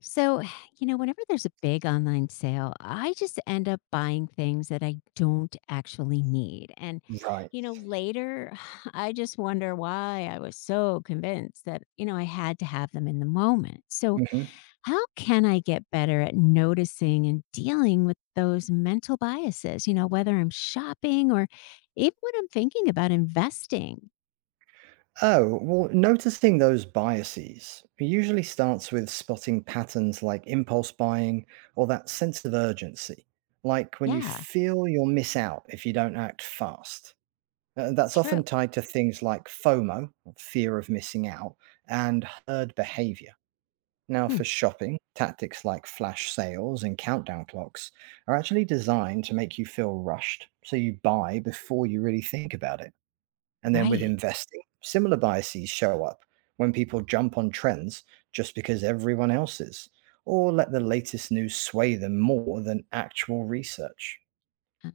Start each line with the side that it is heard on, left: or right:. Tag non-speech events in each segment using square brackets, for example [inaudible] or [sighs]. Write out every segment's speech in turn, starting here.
left: So, [sighs] whenever there's a big online sale, I just end up buying things that I don't actually need. And,
right: Right.
left: later [sighs] I just wonder why I was so convinced that, I had to have them in the moment. So,
right: Hmm.
left: how can I get better at noticing and dealing with those mental biases, whether I'm shopping or even when I'm thinking about investing?
right: Oh, well, noticing those biases usually starts with spotting patterns like impulse buying or that sense of urgency, like when you
left: Yeah,
right: feel you'll miss out if you don't act fast. That's often
left: true.
right: tied to things like FOMO, or fear of missing out, and herd behavior. Now,
left: Hmm,
right: for shopping, tactics like flash sales and countdown clocks are actually designed to make you feel rushed, so you buy before you really think about it. And then with
left: right.
right: investing, similar biases show up when people jump on trends just because everyone else is, or let the latest news sway them more than actual research.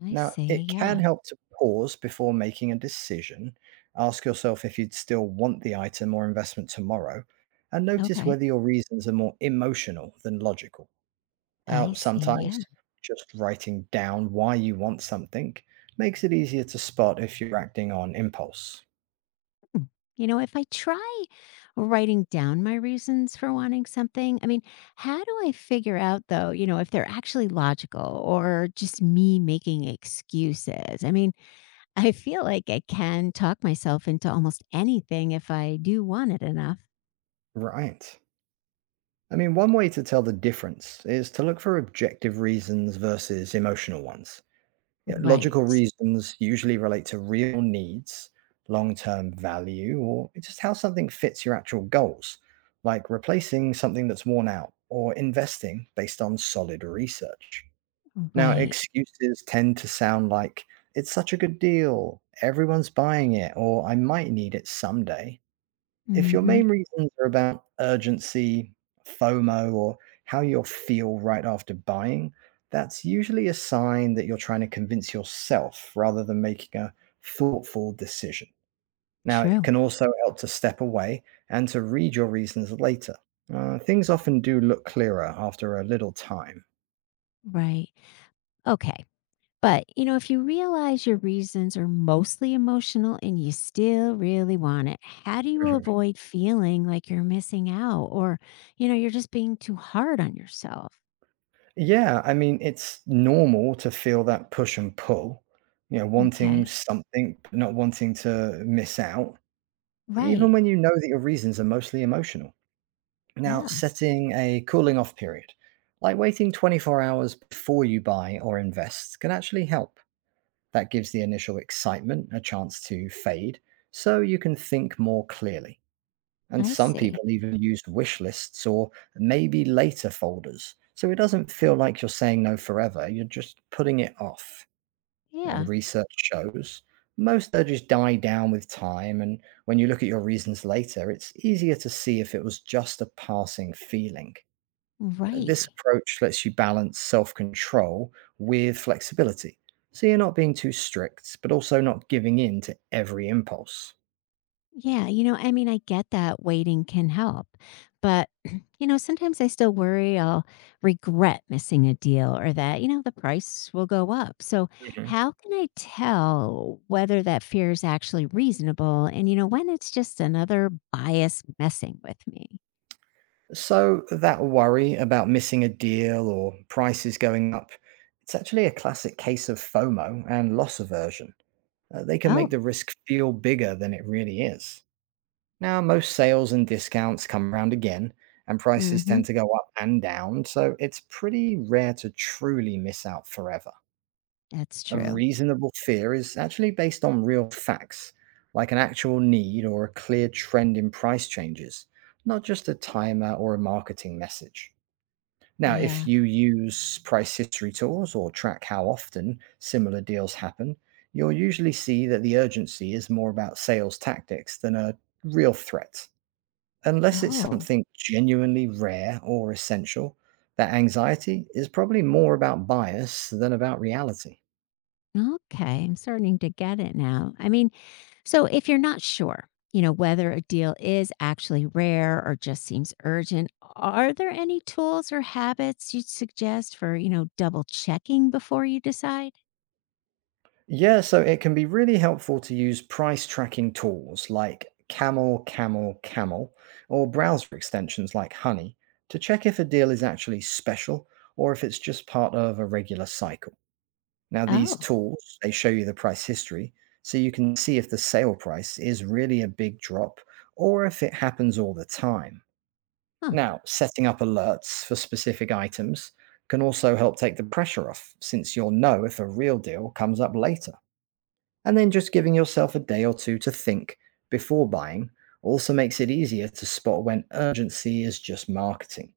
left: I
right: Now,
left: see.
right: it can
left: Yeah.
right: help to pause before making a decision. Ask yourself if you'd still want the item or investment tomorrow, and notice
left: Okay.
right: whether your reasons are more emotional than logical. Now,
left: I see.
right: sometimes
left: Yeah.
right: just writing down why you want something makes it easier to spot if you're acting on impulse.
left: Hmm, if I try writing down my reasons for wanting something, I mean, how do I figure out though, if they're actually logical or just me making excuses? I mean, [laughs] I feel like I can talk myself into almost anything if I do want it enough.
right: Right. I mean, one way to tell the difference is to look for objective reasons versus emotional ones. Yeah, logical
left: Right.
right: reasons usually relate to real needs, long term value, or just how something fits your actual goals, like replacing something that's worn out or investing based on solid research. Now,
left: Right.
right: excuses tend to sound like, it's such a good deal, everyone's buying it, or I might need it someday. If your
left: Mhm.
right: main reasons are about urgency, FOMO, or how you'll feel right after buying, that's usually a sign that you're trying to convince yourself rather than making a thoughtful decision. Now, it
left: True.
right: can also help to step away and to read your reasons later. Things often do look clearer after a little time.
left: Right. Okay. But, if you realize your reasons are mostly emotional and you still really want it, how do you
right: Mhm.
left: avoid feeling like you're missing out or, you're just being too hard on yourself?
right: Yeah, I mean, it's normal to feel that push and pull, you know, wanting
left: Okay.
right: something, but not wanting to miss out, even
left: Right.
right: when you know that your reasons are mostly emotional. Now,
left: Yeah.
right: setting a cooling off period, like waiting 24 hours before you buy or invest, can actually help. That gives the initial excitement a chance to fade so you can think more clearly. And
left: I
right: some
left: see.
right: people even use wish lists or maybe later folders. So it doesn't feel like you're saying no forever, you're just putting it off.
left: Yeah.
right: Research shows, most urges die down with time, and when you look at your reasons later, it's easier to see if it was just a passing feeling. This
left: Right.
right: approach lets you balance self control with flexibility. So you're not being too strict, but also not giving in to every impulse.
left: Yeah, I mean, I get that waiting can help, but [clears throat] sometimes I still worry I'll regret missing a deal or that, the price will go up. So,
right: Hmm.
left: how can I tell whether that fear is actually reasonable and, when it's just another bias messing with me?
right: So that worry about missing a deal or prices going up, it's actually a classic case of FOMO and loss aversion. They can make
left: Oh,
right: the risk feel bigger than it really is. Now, most sales and discounts come around again, and prices
left: mm-hmm.
right: tend to go up and down, so it's pretty rare to truly miss out forever.
left: That's
right: A
left: true.
right: reasonable fear is actually based on real facts, like an actual need or a clear trend in price changes, not just a timer or a marketing message. Now, if
left: Yeah.
right: you use price history tools or track how often similar deals happen, you'll usually see that the urgency is more about sales tactics than a real threat. Unless it's
left: Oh,
right: something genuinely rare or essential, that anxiety is probably more about bias than about reality.
left: okay. I'm starting to get it now. I mean, so if you're not sure, whether a deal is actually rare or just seems urgent, are there any tools or habits you'd suggest for, double checking before you decide?
right: Yeah, so it can be really helpful to use price tracking tools like Camel, Camel, Camel, or browser extensions like Honey to check if a deal is actually special or if it's just part of a regular cycle. Now, these
left: Oh,
right: tools, they show you the price history, so you can see if the sale price is really a big drop or if it happens all the time.
left: huh.
right: Now, setting up alerts for specific items can also help take the pressure off, since you'll know if a real deal comes up later. And then just giving yourself a day or two to think before buying also makes it easier to spot when urgency is just marketing.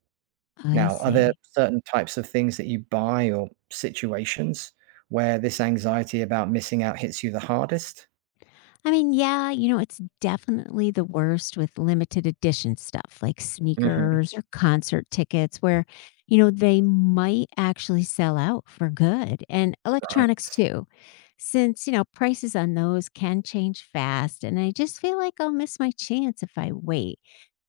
left: I
right: Now, are there
left: see.
right: certain types of things that you buy or situations where this anxiety about missing out hits you the hardest?
left: I mean, yeah, it's definitely the worst with limited edition stuff like
right: Hmm.
left: sneakers or concert tickets where, they might actually sell out for good, and
right: Right.
left: electronics too, since, prices on those can change fast. And I just feel like I'll miss my chance if I wait.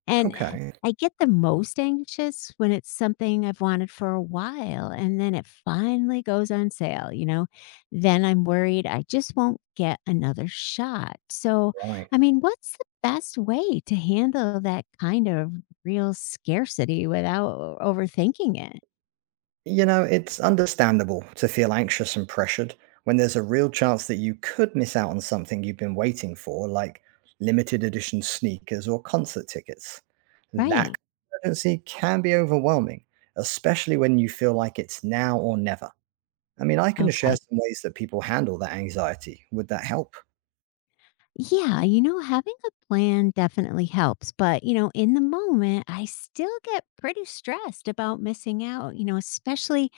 left: And
right: Okay.
left: I get the most anxious when it's something I've wanted for a while and then it finally goes on sale, you know? Then I'm worried I just won't get another shot. So,
right: Right.
left: I mean, what's the best way to handle that kind of real scarcity without overthinking it?
right: You know, it's understandable to feel anxious and pressured when there's a real chance that you could miss out on something you've been waiting for, like limited edition sneakers or concert tickets. That
left: Right.
right: urgency can be overwhelming, especially when you feel like it's now or never. I mean, I can share
left: Okay.
right: some ways that people handle that anxiety. Would that help?
left: Yeah, having a plan definitely helps. But, in the moment, I still get pretty stressed about missing out, especially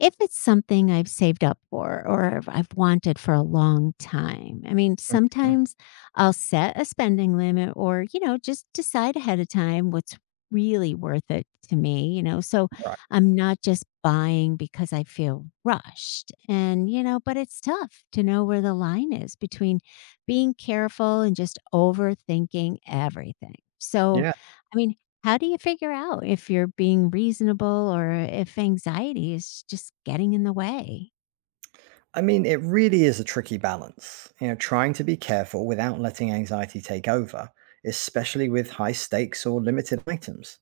left: if it's something I've saved up for or if I've wanted for a long time, I mean,
right: Mm.
left: sometimes I'll set a spending limit or, just decide ahead of time what's really worth it to me, so
right: Right.
left: I'm not just buying because I feel rushed. And, but it's tough to know where the line is between being careful and just overthinking everything. So,
right: Yeah,
left: I mean, how do you figure out if you're being reasonable or if anxiety is just getting in the way?
right: I mean, it really is a tricky balance. You know, trying to be careful without letting anxiety take over, especially with high stakes or limited items.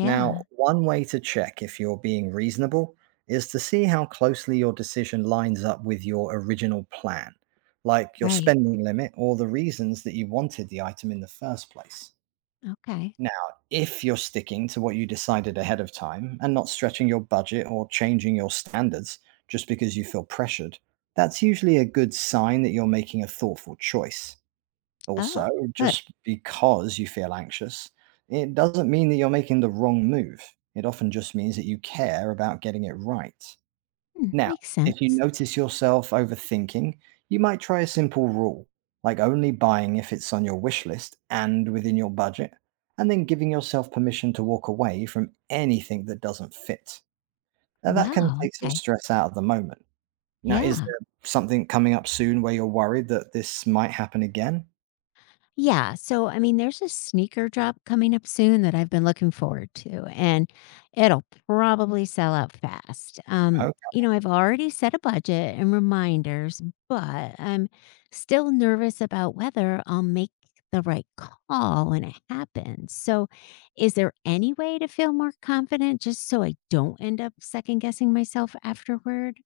right: Now, one way to check if you're being reasonable is to see how closely your decision lines up with your original plan, like your
left: right.
right: spending limit or the reasons that you wanted the item in the first place.
left: Okay.
right: Now, if you're sticking to what you decided ahead of time and not stretching your budget or changing your standards just because you feel pressured, that's usually a good sign that you're making a thoughtful choice. Also,
left: Oh, good.
right: just because you feel anxious, it doesn't mean that you're making the wrong move. It often just means that you care about getting it right. Now,
left: Makes
right: if you
left: sense.
right: notice yourself overthinking, you might try a simple rule, like only buying if it's on your wish list and within your budget, and then giving yourself permission to walk away from anything that doesn't fit. Now, that can
left: Wow.
right: take some
left: Okay.
right: stress out of the moment. Now, is
left: Yeah.
right: there something coming up soon where you're worried that this might happen again?
left: Yeah, so I mean, there's a sneaker drop coming up soon that I've been looking forward to, and it'll probably sell out fast. I've already set a budget and reminders, but I'm still nervous about whether I'll make the right call when it happens. So, is there any way to feel more confident just so I don't end up second guessing myself afterward?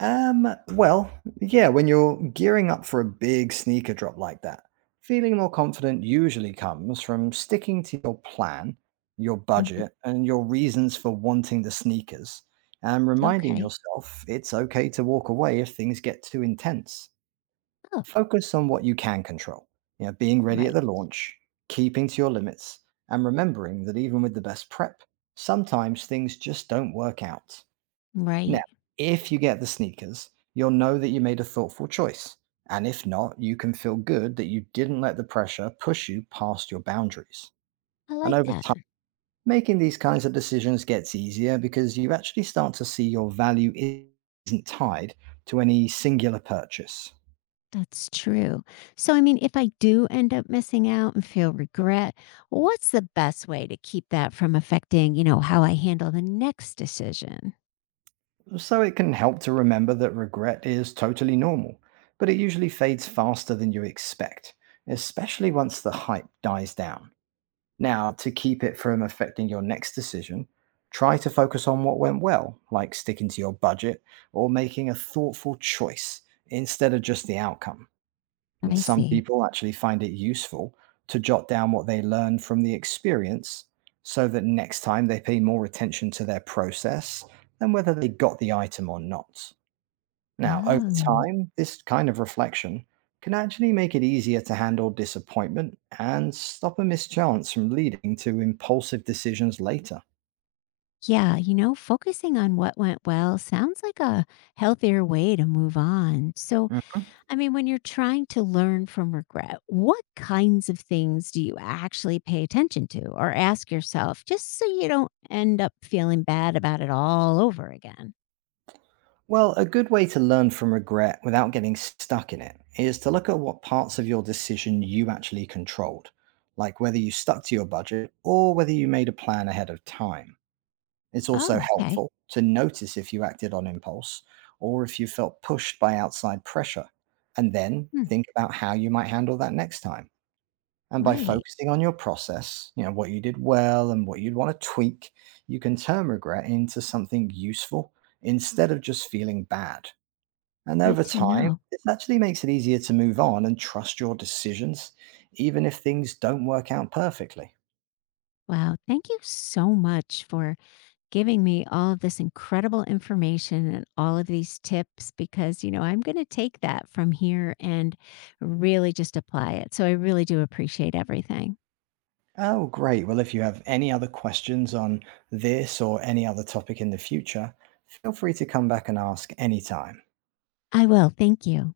right: Um, well, yeah, when you're gearing up for a big sneaker drop like that, feeling more confident usually comes from sticking to your plan, your
left: Mhm.
right: budget, and your reasons for wanting the sneakers, and reminding
left: Okay.
right: yourself it's okay to walk away if things get too intense.
left: Oh,
right: Focus on what you can control, you know, being ready at
left: right.
right: the launch, keeping to your limits, and remembering that even with the best prep, sometimes things just don't work out. Now,
left: Right.
right: if you get the sneakers, you'll know that you made a thoughtful choice. And if not, you can feel good that you didn't let the pressure push you past your boundaries.
left: I
right: And
left: like
right: over
left: that.
right: time, making these kinds of decisions gets easier because you actually start to see your value isn't tied to any singular purchase.
left: That's true. So, I mean, if I do end up missing out and feel regret, what's the best way to keep that from affecting, how I handle the next decision?
right: So it can help to remember that regret is totally normal, but it usually fades faster than you expect, especially once the hype dies down. Now, to keep it from affecting your next decision, try to focus on what went well, like sticking to your budget or making a thoughtful choice instead of just the outcome. And
left: I
right: some
left: see.
right: people actually find it useful to jot down what they learned from the experience so that next time they pay more attention to their process than whether they got the item or not. Now, over
left: Oh,
right: time, this kind of reflection can actually make it easier to handle disappointment and stop a mischance from leading to impulsive decisions later.
left: yeah. Focusing on what went well sounds like a healthier way to move on. So,
right: Mhm.
left: I mean, when you're trying to learn from regret, what kinds of things do you actually pay attention to or ask yourself just so you don't end up feeling bad about it all over again?
right: Well, a good way to learn from regret without getting stuck in it is to look at what parts of your decision you actually controlled, like whether you stuck to your budget or whether you made a plan ahead of time. It's also
left: Oh, okay.
right: helpful to notice if you acted on impulse or if you felt pushed by outside pressure, and then
left: Hmm,
right: think about how you might handle that next time. And by
left: right.
right: focusing on your process, you know, what you did well and what you'd want to tweak, you can turn regret into something useful instead of just feeling bad. And
left: Good
right: over
left: to
right: time,
left: know.
right: this actually makes it easier to move on and trust your decisions, even if things don't work out perfectly.
left: Wow. Thank you so much for giving me all of this incredible information and all of these tips because, I'm going to take that from here and really just apply it. So I really do appreciate everything.
right: Oh, great. Well, if you have any other questions on this or any other topic in the future, feel free to come back and ask anytime.
left: I will. Thank you.